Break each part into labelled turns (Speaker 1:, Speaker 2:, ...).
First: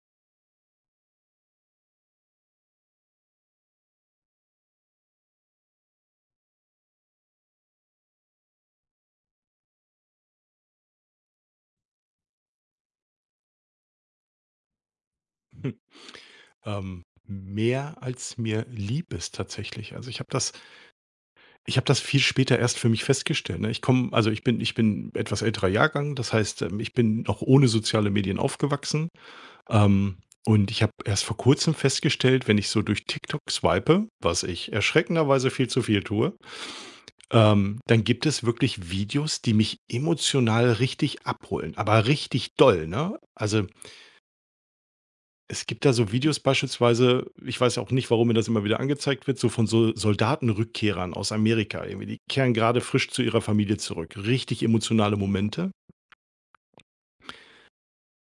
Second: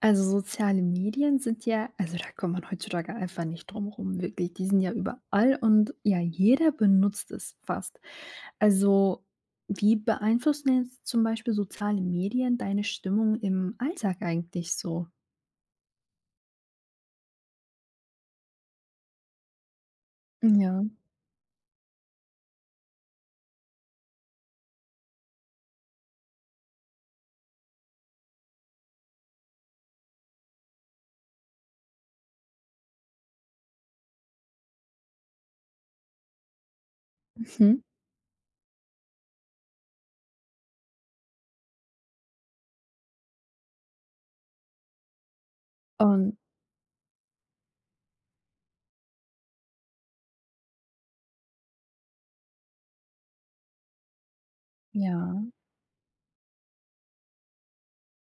Speaker 1: Also, soziale Medien sind ja also, da kommt man heutzutage einfach nicht drum rum, wirklich. Die sind ja überall und ja, jeder benutzt es fast. Also, wie beeinflussen jetzt zum Beispiel soziale Medien deine Stimmung im Alltag eigentlich so?
Speaker 2: Hm, Mehr als mir lieb ist tatsächlich. Also, ich habe das
Speaker 1: Ja,
Speaker 2: ich habe das viel später erst für mich festgestellt, ne? Ich bin etwas älterer Jahrgang, das heißt, ich bin noch ohne soziale Medien aufgewachsen, ähm, und ich habe erst vor Kurzem festgestellt, wenn ich so durch TikTok swipe, was ich erschreckenderweise viel zu viel tue,
Speaker 1: mhm.
Speaker 2: dann gibt es wirklich Videos, die mich emotional richtig abholen, aber richtig doll, ne? Also, es gibt da so
Speaker 1: Und
Speaker 2: Videos beispielsweise, ich weiß auch nicht, warum mir das immer wieder angezeigt wird, so von so Soldatenrückkehrern aus Amerika irgendwie. Die kehren gerade frisch zu ihrer Familie zurück. Richtig emotionale
Speaker 1: ja.
Speaker 2: Momente.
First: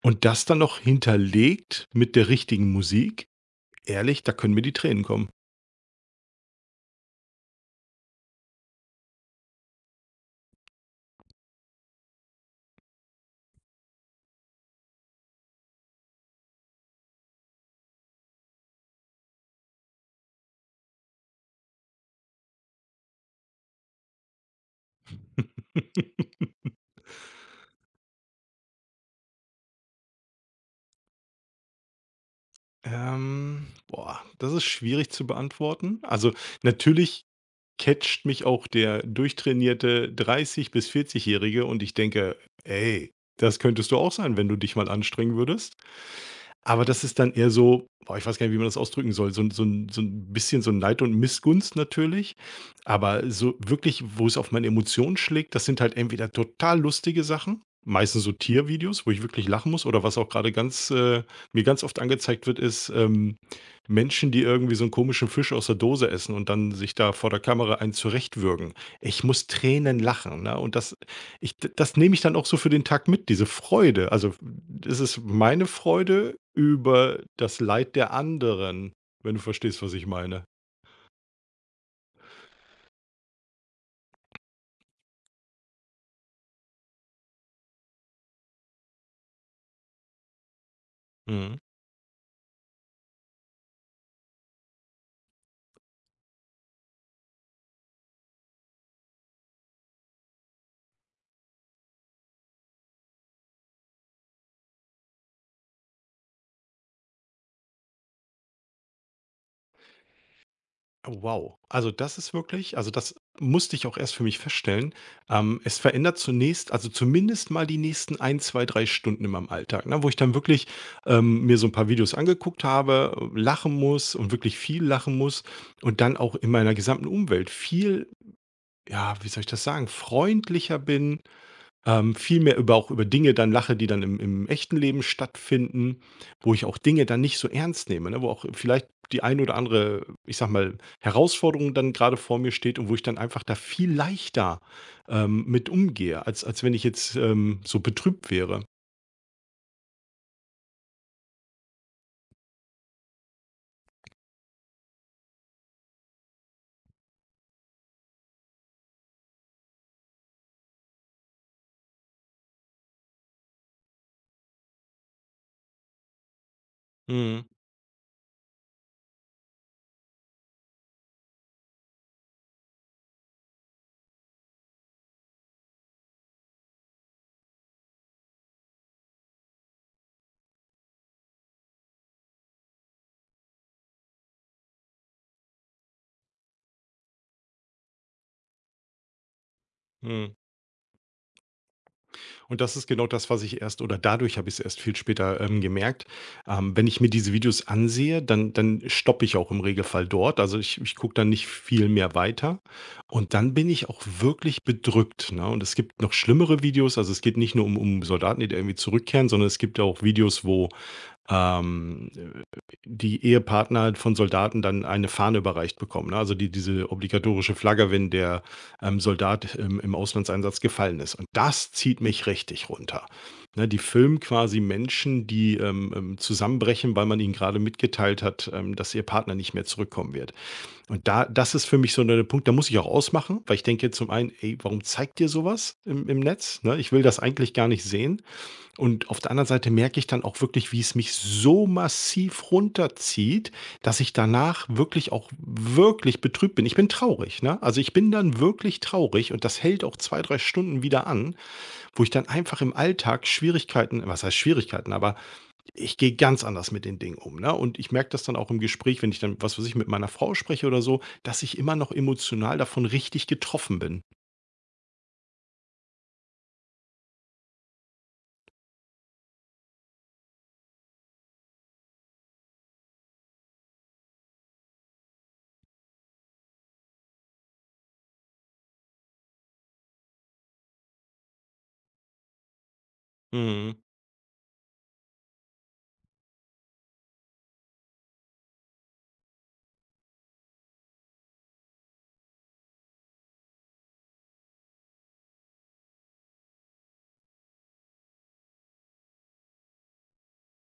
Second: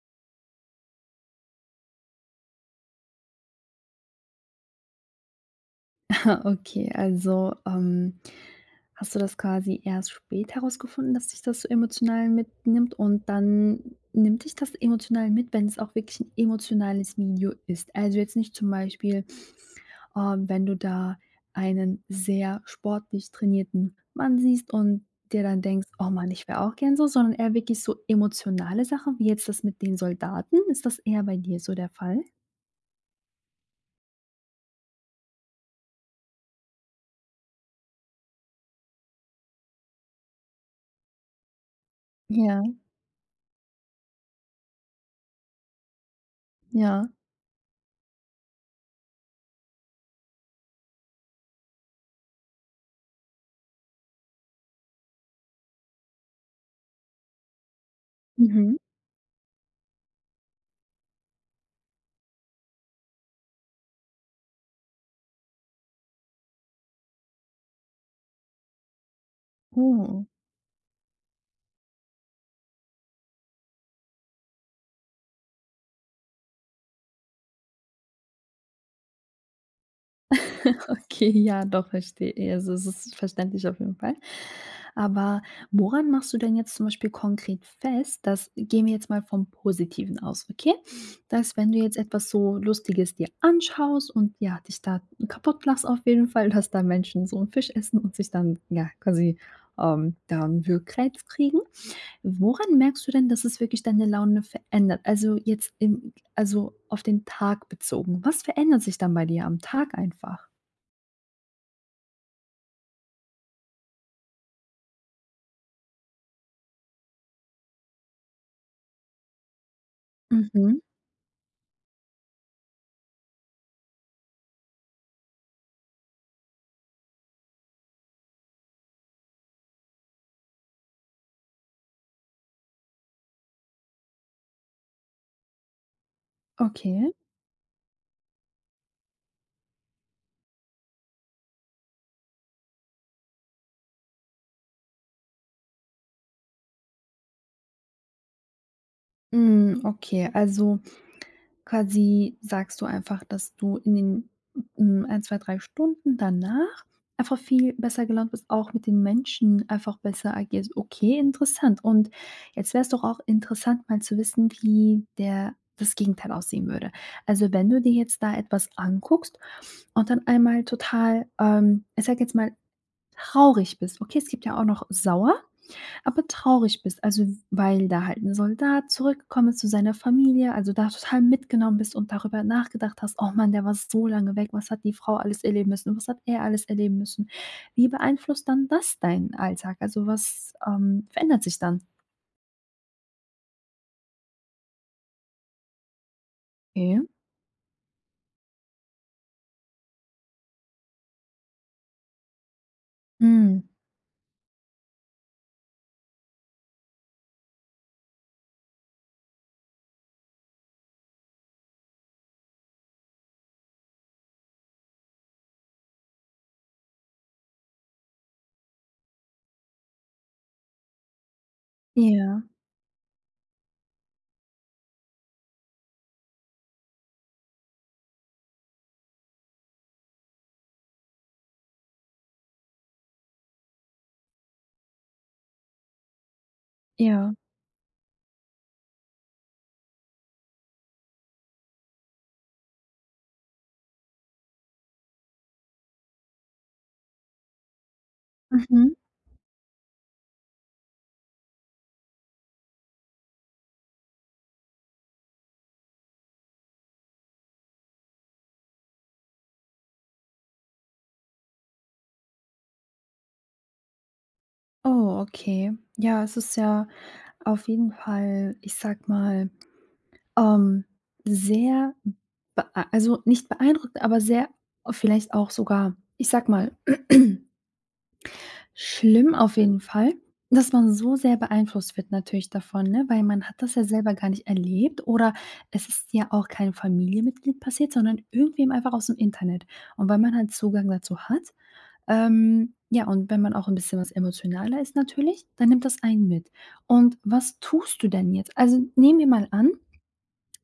Speaker 2: Und das dann noch hinterlegt mit der richtigen Musik. Ehrlich, da können mir die Tränen kommen.
Speaker 1: Ah, okay, also, hast du das quasi erst spät herausgefunden, dass dich das so emotional mitnimmt und dann nimmt dich das emotional mit, wenn es auch wirklich ein emotionales Video ist. Also, jetzt nicht zum Beispiel, wenn du da einen sehr sportlich trainierten Mann siehst und dir dann denkst: „Oh Mann, ich wäre auch gern so", sondern eher wirklich so emotionale Sachen, wie jetzt das mit den Soldaten. Ist das eher bei dir so der Fall?
Speaker 2: Boah, das ist schwierig zu beantworten. Also, natürlich catcht mich auch der durchtrainierte 30 bis 40-Jährige und ich denke:
Speaker 1: Ja,
Speaker 2: „Ey, das könntest du auch sein, wenn du dich mal anstrengen würdest." Aber
Speaker 1: ja.
Speaker 2: das ist dann eher so boah, ich weiß gar nicht, wie man das ausdrücken soll, so 'n bisschen so Neid und Missgunst natürlich. Aber so wirklich, wo es auf meine Emotionen schlägt, das sind halt entweder total lustige Sachen, meistens so
Speaker 1: Mhm.
Speaker 2: Tiervideos, wo ich wirklich lachen muss oder was auch gerade ganz mir ganz oft angezeigt wird, ist, Menschen, die irgendwie so einen komischen Fisch aus der Dose essen und dann sich da vor der Kamera einen zurechtwürgen. Ich muss Tränen
Speaker 1: Oh.
Speaker 2: lachen, ne? Das nehme ich dann auch so für den Tag mit, diese Freude. Also, es ist meine Freude über das Leid der anderen, wenn du verstehst, was ich meine.
Speaker 1: Okay, ja, doch, verstehe. Also, es ist verständlich auf jeden Fall. Aber woran machst du denn jetzt zum Beispiel konkret fest, dass gehen wir jetzt mal vom Positiven aus, okay?
Speaker 2: Mhm.
Speaker 1: Dass, wenn du jetzt etwas so Lustiges dir anschaust und ja, dich da kaputt lachst auf jeden Fall, dass da Menschen so einen Fisch essen und sich dann, ja, quasi da einen Würgreiz kriegen. Woran merkst du denn, dass es wirklich deine Laune verändert? Also jetzt also auf den Tag bezogen. Was verändert sich dann bei dir am Tag einfach?
Speaker 2: Oh, wow. Also, das ist wirklich, also, das musste ich auch erst für mich feststellen. Es verändert zunächst, also, zumindest mal die nächsten ein, 2, 3 Stunden in meinem Alltag, ne, wo ich dann wirklich,
Speaker 1: Mhm,
Speaker 2: mir so ein paar Videos angeguckt habe, lachen muss und wirklich viel lachen muss und dann auch in meiner gesamten Umwelt viel, ja, wie soll ich das sagen, freundlicher bin. Viel mehr über, auch über Dinge dann lache, die dann im echten Leben stattfinden, wo ich auch Dinge
Speaker 1: okay.
Speaker 2: dann nicht so ernst nehme, ne? Wo auch vielleicht die ein oder andere, ich sage mal, Herausforderung dann gerade vor mir steht und wo ich dann einfach da viel leichter, mit umgehe, als als wenn ich jetzt, so betrübt wäre.
Speaker 1: Hm, okay, also quasi sagst du einfach, dass du in den, 1, 2, 3 Stunden danach einfach viel besser gelaunt bist, auch mit den Menschen einfach besser agierst. Okay, interessant. Und jetzt wäre es doch auch interessant, mal zu wissen, wie der das Gegenteil aussehen würde.
Speaker 2: Mhm,
Speaker 1: Also, wenn du dir jetzt da etwas anguckst und dann einmal total, ich sage jetzt mal, traurig bist. Okay, es gibt ja auch noch sauer. Aber traurig bist, also, weil da halt ein Soldat zurückgekommen ist zu seiner Familie, also, da total mitgenommen bist und darüber nachgedacht hast: „Oh Mann, der war so lange weg. Was hat die Frau alles erleben müssen? Was hat er alles erleben müssen?" Wie beeinflusst dann das deinen Alltag? Also,
Speaker 2: mhm.
Speaker 1: was, verändert sich dann?
Speaker 2: Und das ist genau das, was ich erst, oder dadurch habe ich es erst viel später, gemerkt. Wenn
Speaker 1: Okay.
Speaker 2: ich mir diese Videos ansehe, dann stoppe ich auch im Regelfall dort. Also, ich gucke dann nicht viel mehr weiter und dann
Speaker 1: Mhm.
Speaker 2: bin ich auch wirklich bedrückt, ne? Und es gibt noch schlimmere Videos. Also, es geht nicht nur um Soldaten, die da irgendwie zurückkehren, sondern es gibt ja auch Videos, wo, ähm die Ehepartner halt von Soldaten dann eine Fahne überreicht bekommen, ne? Also, die diese obligatorische Flagge, wenn der Soldat im Auslandseinsatz gefallen ist. Und das zieht mich
Speaker 1: Ja,
Speaker 2: richtig runter. Ne, die filmen quasi Menschen, die zusammenbrechen, weil man ihnen gerade mitgeteilt hat, dass ihr Partner nicht mehr zurückkommen wird. Und da, das ist für mich so 'ne Punkt, da muss ich auch ausmachen, weil ich denke zum einen: „Ey, warum zeigt ihr sowas im Netz?" Ne? Ich will das
Speaker 1: ja.
Speaker 2: eigentlich gar nicht sehen. Und auf der anderen Seite merke ich dann auch wirklich, wie es mich so massiv runterzieht, dass ich danach wirklich, auch wirklich betrübt bin. Ich bin traurig, ne? Also, ich bin dann wirklich
Speaker 1: Mhm.
Speaker 2: traurig und das hält auch 2, 3 Stunden wieder an, wo ich dann einfach im Alltag Schwierigkeiten, was heißt Schwierigkeiten, aber ich gehe ganz anders mit den Dingen um, ne? Und ich merke das dann auch im Gespräch, wenn ich dann, was weiß ich, mit meiner Frau spreche oder so, dass ich immer noch emotional davon richtig getroffen bin.
Speaker 1: Oh, okay. Ja, es ist ja auf jeden Fall, ich sag mal, Ähm, sehr bea also, nicht beeindruckt, aber sehr vielleicht auch sogar, ich sage mal, schlimm auf jeden Fall, dass man so sehr beeinflusst wird natürlich davon, ne? Weil man hat
Speaker 2: Mhm,
Speaker 1: das ja selber gar nicht erlebt oder es ist ja auch kein Familienmitglied passiert, sondern irgendwem einfach aus'm Internet. Und weil man halt Zugang dazu hat, ja, und wenn man auch 'n bisschen was emotionaler ist natürlich, dann nimmt das einen mit. Und was tust du denn jetzt? Also, nehmen wir mal an.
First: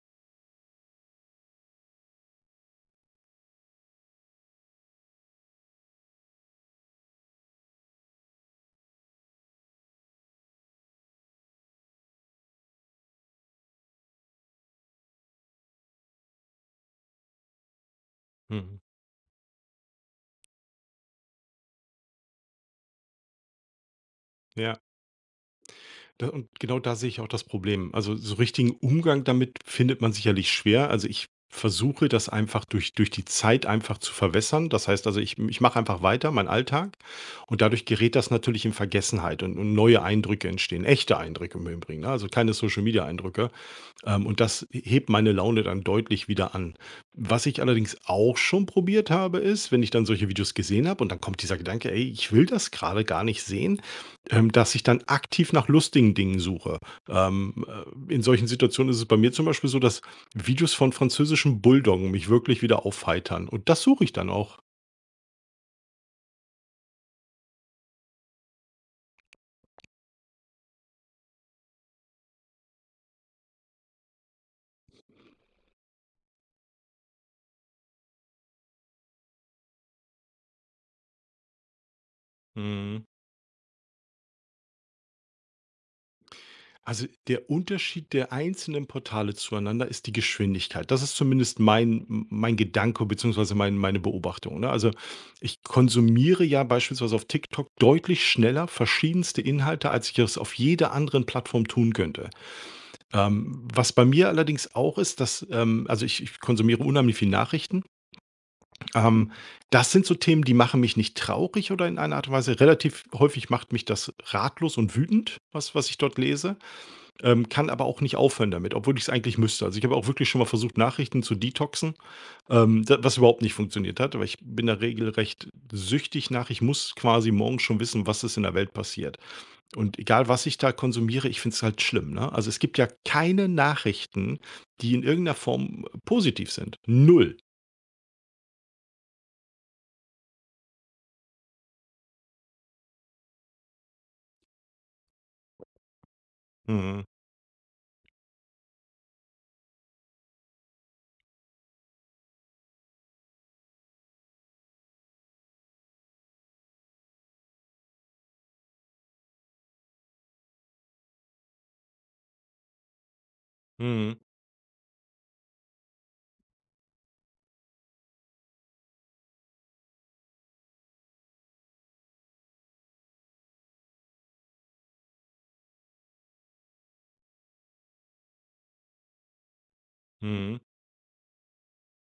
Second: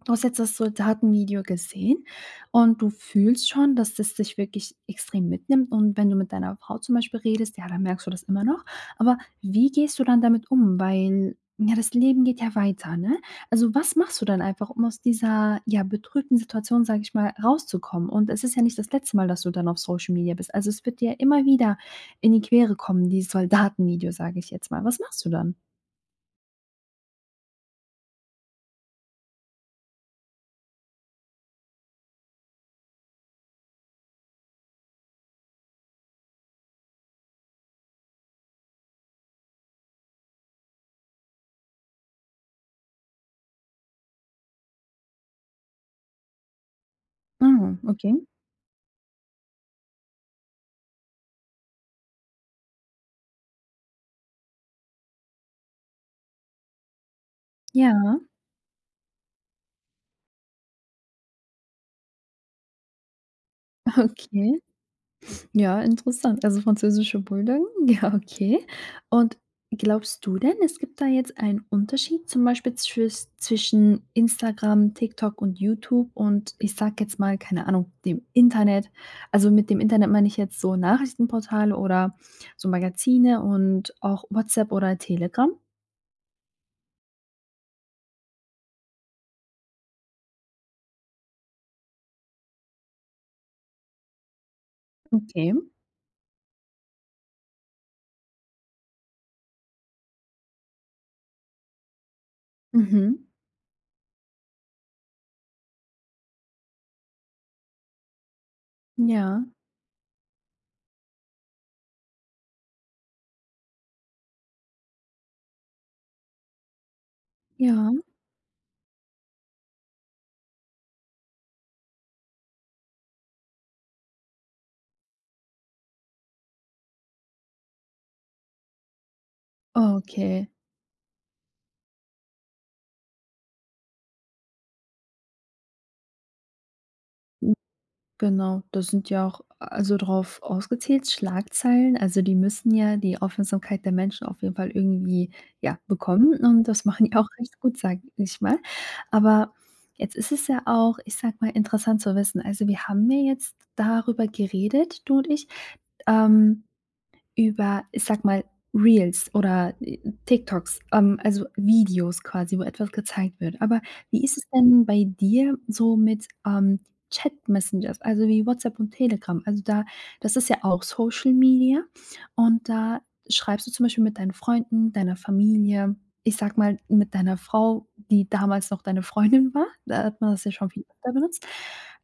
Speaker 1: Du hast jetzt das Soldatenvideo gesehen und du fühlst schon, dass das dich wirklich extrem mitnimmt und wenn du mit deiner Frau zum Beispiel redest, ja, dann merkst du das immer noch. Aber wie gehst du dann damit um? Weil, ja, das Leben geht ja weiter, ne? Also, was machst du dann einfach, um aus dieser, ja, betrübten Situation, sage ich mal, rauszukommen? Und es ist ja
Speaker 2: mhm.
Speaker 1: nicht das letzte Mal, dass du dann auf Social Media bist. Also, es wird dir immer wieder in die Quere kommen, dieses Soldatenvideo, sage ich jetzt
Speaker 2: Ja.
Speaker 1: mal. Was machst du dann?
Speaker 2: Da und genau da sehe ich auch das Problem. Also, so richtigen Umgang damit findet man sicherlich schwer. Also, ich versuche das einfach durch die Zeit einfach zu verwässern. Das heißt also, ich mache einfach weiter meinen Alltag und dadurch gerät das natürlich in Vergessenheit und neue Eindrücke entstehen, echte Eindrücke im Übrigen, ne? Also, keine Social-Media-Eindrücke. Und das hebt meine Laune dann deutlich wieder an. Was ich
Speaker 1: Mhm,
Speaker 2: allerdings
Speaker 1: okay.
Speaker 2: auch schon probiert habe, ist, wenn ich dann solche Videos gesehen habe und dann kommt dieser Gedanke, ey, ich will das gerade gar nicht sehen, dass ich dann aktiv nach lustigen Dingen suche. Ähm,
Speaker 1: Ja,
Speaker 2: in solchen Situationen ist es bei mir zum Beispiel so, dass Videos von französischen Bulldoggen mich wirklich wieder aufheitern. Und das suche ich dann auch.
Speaker 1: okay. Ja, interessant. Also französische Bulldoggen, ja, okay. Und glaubst du denn, es gibt da jetzt einen Unterschied zum Beispiel zwischen Instagram, TikTok und YouTube und ich sage jetzt mal, keine Ahnung, dem Internet? Also mit dem Internet meine ich jetzt so Nachrichtenportale oder so Magazine und auch WhatsApp oder Telegram?
Speaker 2: Also, der Unterschied der einzelnen Portale zueinander ist die Geschwindigkeit. Das ist zumindest mein Gedanke beziehungsweise meine Beobachtung, ne? Also,
Speaker 1: Okay.
Speaker 2: ich konsumiere ja beispielsweise auf TikTok deutlich schneller verschiedenste Inhalte, als ich es auf jeder anderen Plattform tun könnte.
Speaker 1: Mhm.
Speaker 2: Was bei mir allerdings auch ist, dass, also, ich konsumiere unheimlich viel Nachrichten. Ähm,
Speaker 1: Ja,
Speaker 2: Das sind so Themen, die machen mich nicht traurig oder in einer Art und Weise, relativ häufig macht mich das ratlos und wütend, was ich dort lese. Kann aber
Speaker 1: ja,
Speaker 2: auch nicht aufhören damit, obwohl ich es eigentlich müsste. Also, ich habe auch wirklich schon mal versucht, Nachrichten zu detoxen, da, was überhaupt nicht funktioniert hat, weil ich bin da regelrecht süchtig nach. Ich muss quasi morgen schon wissen, was ist in der Welt passiert. Und egal, was
Speaker 1: okay.
Speaker 2: ich da konsumiere, ich finde es halt schlimm, ne? Also, es gibt ja keine Nachrichten, die in irgendeiner Form positiv sind. Null.
Speaker 1: Genau, das sind ja auch, also drauf ausgezählt, Schlagzeilen. Also, die müssen ja die Aufmerksamkeit der Menschen auf jeden Fall irgendwie, ja, bekommen und das
Speaker 2: Mhm.
Speaker 1: machen die auch recht gut, sage ich mal. Aber jetzt ist es ja auch, ich sag mal, interessant zu wissen. Also, wir haben ja jetzt darüber geredet, du und ich, ähm über, ich sag mal, Reels oder, TikToks, also Videos quasi, wo etwas gezeigt wird. Aber
Speaker 2: Mhm.
Speaker 1: wie ist es denn bei dir so mit, Chat-Messengers, also wie WhatsApp und Telegram? Also da das ist ja auch Social Media und da schreibst du zum Beispiel mit deinen Freunden, deiner Familie, ich sag mal, mit deiner Frau, die damals noch deine Freundin war, da hat man das ja
Speaker 2: Mhm.
Speaker 1: schon viel öfter benutzt.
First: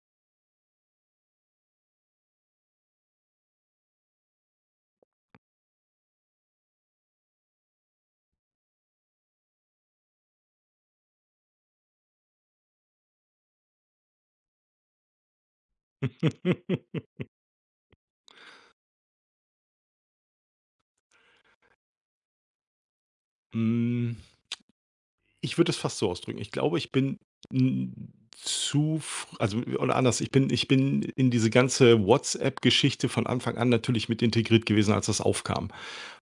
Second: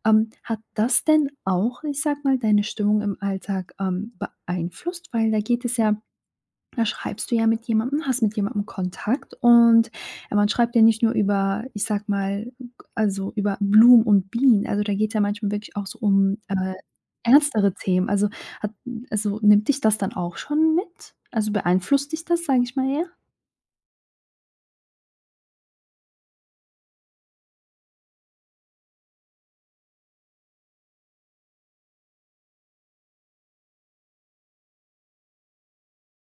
Speaker 1: Hat das denn auch, ich sag mal, deine Stimmung im Alltag, beeinflusst? Weil da geht es ja, da schreibst du ja mit jemandem, hast mit jemandem Kontakt und man schreibt ja nicht nur über, ich sag mal, also über Blumen und Bienen. Also, da geht's ja manchmal wirklich auch so um, ernstere Themen. Also, hat also, nimmt dich das dann auch schon mit? Also, beeinflusst dich das, sage ich mal, eher?
Speaker 2: Mhm. Ich würde es fast so ausdrücken. Ich glaube, ich bin, hm, zu fr also, oder anders, ich bin in diese ganze WhatsApp-Geschichte von Anfang an natürlich mit integriert gewesen, als das aufkam.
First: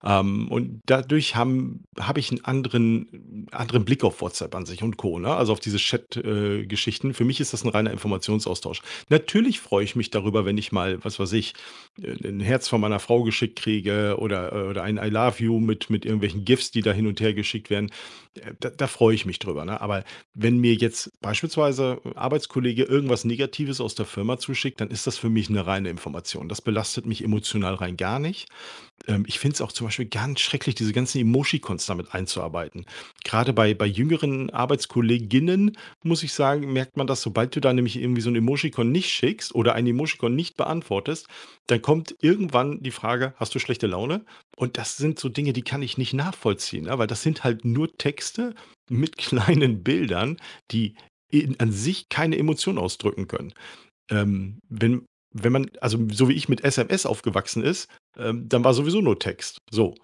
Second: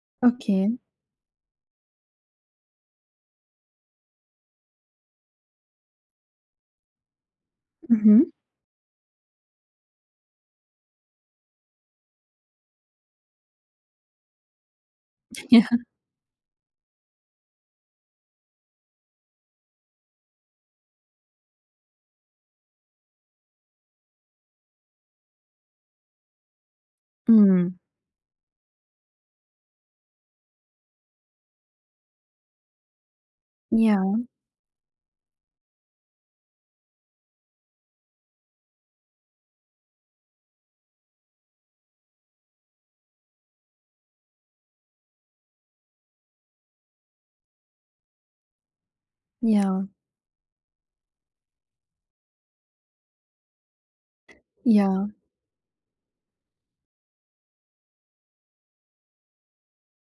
Speaker 1: Okay.
Speaker 2: Und dadurch hab ich einen anderen Blick auf WhatsApp an sich und Co., ne? Also, auf diese Chat- Geschichten. Für mich ist das ein reiner
Speaker 1: Mhm.
Speaker 2: Informationsaustausch. Natürlich freue ich mich darüber, wenn ich mal, was weiß ich, 'n Herz von meiner Frau geschickt kriege oder oder ein I love you
Speaker 1: Ja.
Speaker 2: mit irgendwelchen GIFs, die da hin und her geschickt werden. Da freue ich mich drüber, ne? Aber wenn mir jetzt beispielsweise 'n Arbeitskollege irgendwas Negatives aus der Firma zuschickt, dann ist das für mich eine reine Information. Das belastet mich emotional
Speaker 1: Mhm.
Speaker 2: rein gar nicht. Ich finde es auch zum Beispiel ganz schrecklich, diese ganzen Emoji-Cons damit einzuarbeiten. Gerade bei
Speaker 1: Ja,
Speaker 2: jüngeren Arbeitskolleginnen, muss ich sagen, merkt man das, sobald du da nämlich irgendwie so ein Emoji-Con nicht schickst oder ein Emoji-Con nicht beantwortest, dann kommt irgendwann die Frage, hast du schlechte Laune? Und das sind so Dinge, die kann ich nicht nachvollziehen, ne? Weil das sind halt nur Texte mit kleinen
Speaker 1: ja,
Speaker 2: Bildern, die, in, an sich, keine Emotion ausdrücken können. Ähm, wenn
Speaker 1: ja,
Speaker 2: wenn man, also, so wie ich mit SMS aufgewachsen ist, dann war sowieso nur Text, so.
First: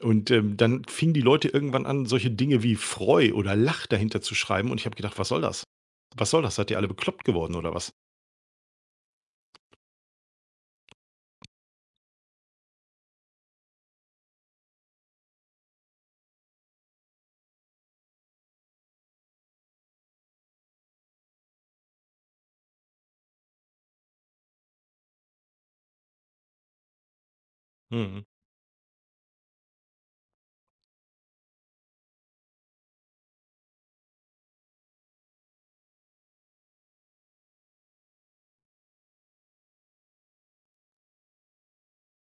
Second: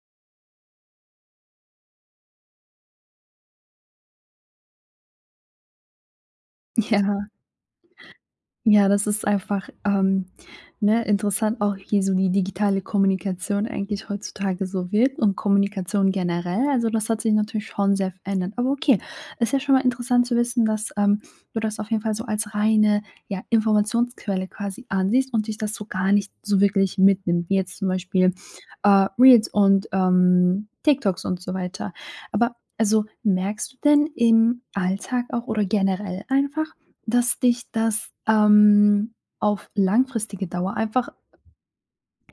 Speaker 2: Und, dann fingen die Leute irgendwann an, solche Dinge wie Freu oder Lach dahinter zu schreiben und ich habe gedacht: „Was soll das? Was soll das? Seid ihr alle bekloppt
Speaker 1: ja.
Speaker 2: geworden oder was?"
Speaker 1: Ja, das ist einfach, ne, interessant auch, wie so die digitale Kommunikation eigentlich heutzutage so wirkt und Kommunikation generell. Also, das hat sich natürlich schon sehr verändert. Aber okay, ist ja schon mal interessant zu wissen, dass, du das auf jeden Fall so als reine, ja, Informationsquelle quasi ansiehst und dich das so gar nicht so wirklich mitnimmt, wie jetzt zum
Speaker 2: Mhm.
Speaker 1: Beispiel, Reels und, TikToks und so weiter. Aber also, merkst du denn im Alltag auch oder generell einfach, dass dich das, auf langfristige Dauer einfach,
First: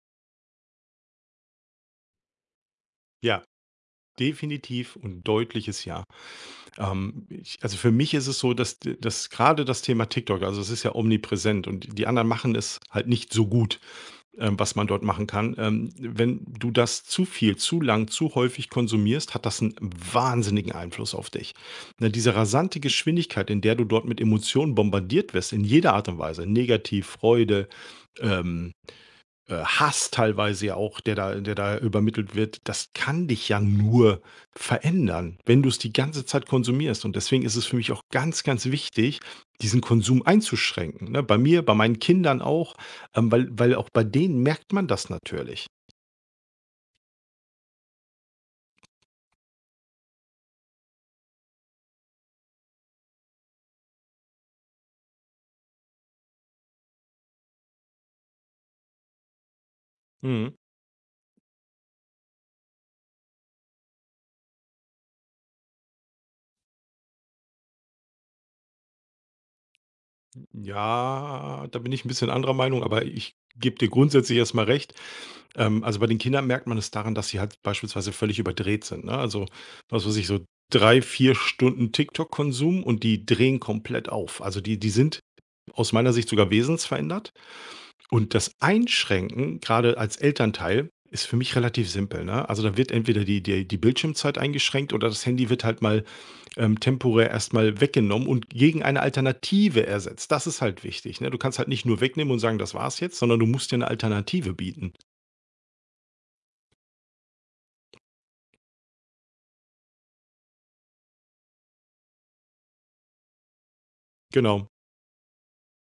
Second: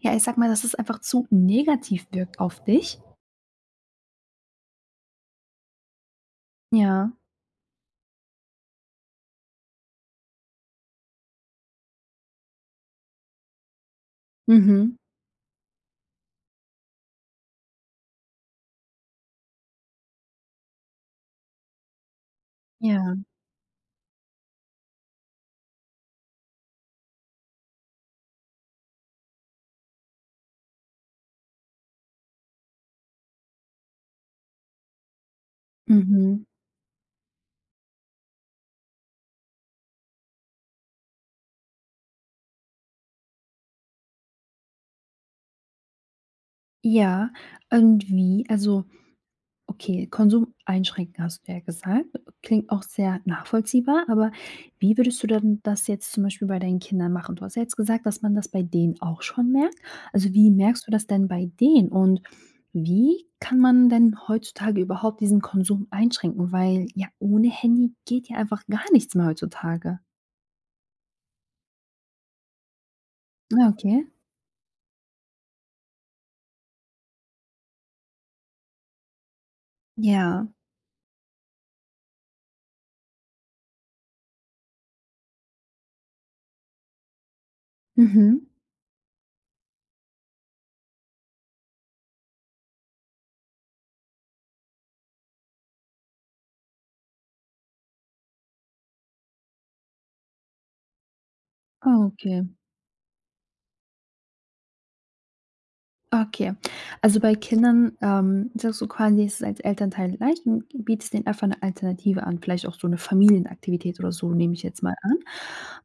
Speaker 1: ja, ich sag mal, dass es einfach zu negativ wirkt auf dich?
Speaker 2: Ja, definitiv und deutliches Ja.
Speaker 1: Ja.
Speaker 2: Ich, also, für mich ist es so, dass grade das Thema TikTok, also, es ist ja omnipräsent und die anderen machen es halt nicht so gut. Was man
Speaker 1: Mhm.
Speaker 2: dort machen kann. Wenn du das zu viel, zu lang, zu häufig konsumierst, hat das einen wahnsinnigen Einfluss auf dich. Ne, diese rasante
Speaker 1: Ja.
Speaker 2: Geschwindigkeit, in der du dort mit Emotionen bombardiert wirst, in jeder Art und Weise, negativ, Freude, ähm, Hass teilweise ja auch, der da übermittelt wird, das kann dich ja nur verändern, wenn du es die ganze
Speaker 1: Mhm.
Speaker 2: Zeit konsumierst. Und deswegen ist es für mich auch ganz, ganz wichtig, diesen Konsum einzuschränken, ne? Bei mir, bei meinen Kindern auch, weil auch bei denen merkt man das natürlich.
Speaker 1: Ja. Und wie? Also, okay, Konsum einschränken, hast du ja gesagt. Klingt auch sehr nachvollziehbar, aber wie würdest du dann das jetzt zum Beispiel bei deinen Kindern machen? Du hast ja jetzt gesagt, dass man das bei denen auch schon merkt. Also, wie
Speaker 2: Mhm.
Speaker 1: merkst du das denn bei denen? Und wie kann man denn heutzutage überhaupt diesen Konsum einschränken? Weil ja, ohne Handy geht ja einfach gar nichts mehr heutzutage.
Speaker 2: Ja, da bin ich ein bisschen anderer Meinung, aber ich
Speaker 1: Ah,
Speaker 2: gebe dir
Speaker 1: okay.
Speaker 2: grundsätzlich erstmal recht. Also, bei den Kindern merkt man es daran, dass sie halt beispielsweise völlig überdreht sind, ne? Also, was weiß ich, so
Speaker 1: Ja.
Speaker 2: 3, 4 Stunden TikTok-Konsum und die drehen komplett auf. Also, die sind aus meiner Sicht sogar wesensverändert und
Speaker 1: Mhm.
Speaker 2: das Einschränken, gerade als Elternteil, ist für mich relativ simpel, ne? Also, da wird entweder die Bildschirmzeit eingeschränkt oder das Handy wird halt mal temporär erstmal weggenommen und gegen eine Alternative ersetzt. Das ist halt wichtig, ne? Du kannst halt nicht nur
Speaker 1: Ah,
Speaker 2: wegnehmen und
Speaker 1: okay.
Speaker 2: sagen: „Das war's jetzt", sondern du musst dir eine Alternative bieten.
Speaker 1: Okay. Also, bei Kindern, sagst du quasi, ist als Elternteil leicht und bietest denen einfach eine Alternative an, vielleicht auch so eine Familienaktivität oder so, nehme ich
Speaker 2: Genau.
Speaker 1: jetzt mal an.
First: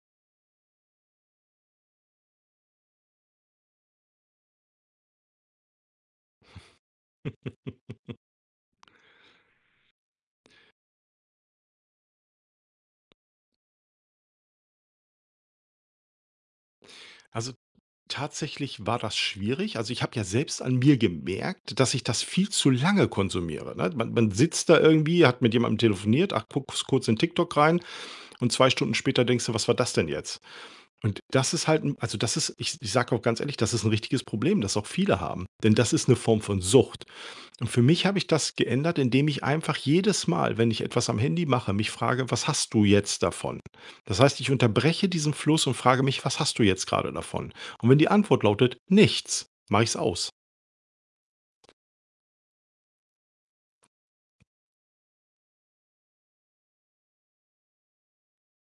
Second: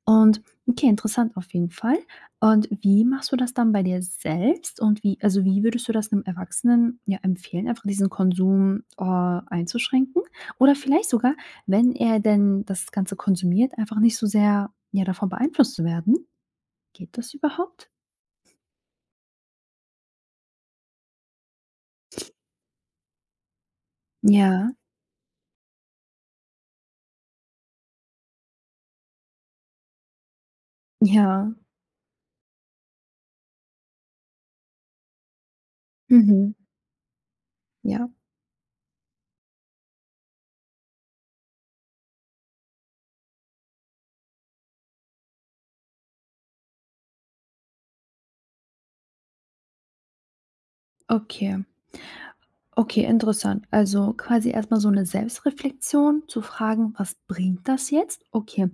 Speaker 1: Und okay, interessant auf jeden Fall. Und wie machst du das dann bei dir selbst und wie, also, wie würdest du das einem Erwachsenen, ja, empfehlen, einfach diesen Konsum, einzuschränken? Oder vielleicht sogar, wenn er denn das Ganze konsumiert, einfach nicht so sehr, ja, davon beeinflusst zu werden? Geht das
Speaker 2: Also,
Speaker 1: überhaupt?
Speaker 2: tatsächlich war das schwierig. Also, ich habe ja selbst an mir gemerkt, dass ich das viel zu lange konsumiere, ne? Man sitzt
Speaker 1: Ja,
Speaker 2: da irgendwie, hat mit jemandem telefoniert, ach, guckst kurz in TikTok rein und 2 Stunden später denkst du: „Was war das denn jetzt?" Und das
Speaker 1: ja.
Speaker 2: ist halt 'n, also, das ist ich ich sage auch ganz ehrlich, das ist ein richtiges Problem, das auch viele haben, denn das ist eine Form
Speaker 1: Mhm.
Speaker 2: von Sucht. Und für mich
Speaker 1: Ja.
Speaker 2: habe ich das geändert, indem ich einfach jedes Mal, wenn ich etwas am Handy mache, mich frage: „Was hast du jetzt davon?" Das heißt, ich unterbreche diesen Fluss und frage mich: „Was hast du jetzt gerade davon?" Und wenn die Antwort lautet: „Nichts", mache ich es aus.
Speaker 1: Okay, okay, interessant. Also quasi erstmal so eine Selbstreflexion, zu fragen: „Was bringt das jetzt?" Okay.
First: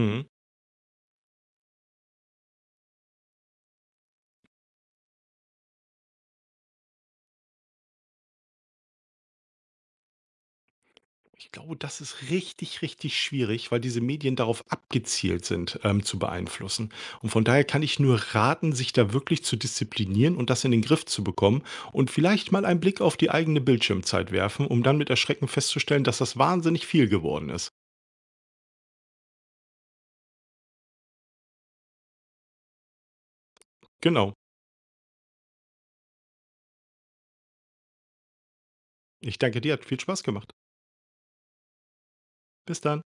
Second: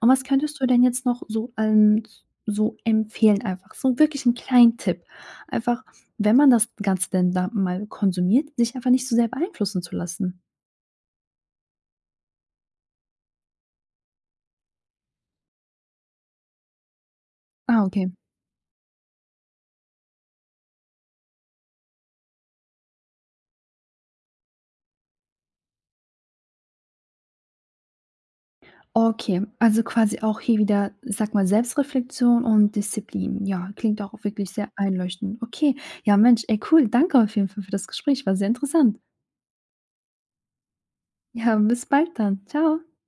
Speaker 1: Und was könntest du denn jetzt noch so an so empfehlen einfach, so wirklich 'n kleinen Tipp? Einfach, wenn man das Ganze denn da mal konsumiert, sich einfach nicht so sehr beeinflussen zu lassen.
Speaker 2: Ich glaube, das ist richtig, richtig schwierig, weil diese Medien darauf abgezielt sind, zu beeinflussen. Und von daher kann
Speaker 1: Ah,
Speaker 2: ich
Speaker 1: okay.
Speaker 2: nur raten, sich da wirklich zu disziplinieren und das in den Griff zu bekommen und vielleicht mal einen Blick auf die eigene Bildschirmzeit werfen, um dann mit Erschrecken festzustellen, dass das wahnsinnig viel geworden ist.
Speaker 1: Okay, also quasi auch hier wieder, sag mal, Selbstreflexion und Disziplin. Ja, klingt auch
Speaker 2: Genau.
Speaker 1: wirklich sehr einleuchtend. Okay. Ja, Mensch, ey, cool. Danke auf jeden Fall für das Gespräch. War sehr interessant.
Speaker 2: Ich danke dir, hat viel Spaß gemacht.
Speaker 1: Ja, bis bald dann.
Speaker 2: Bis
Speaker 1: Ciao.
Speaker 2: dann.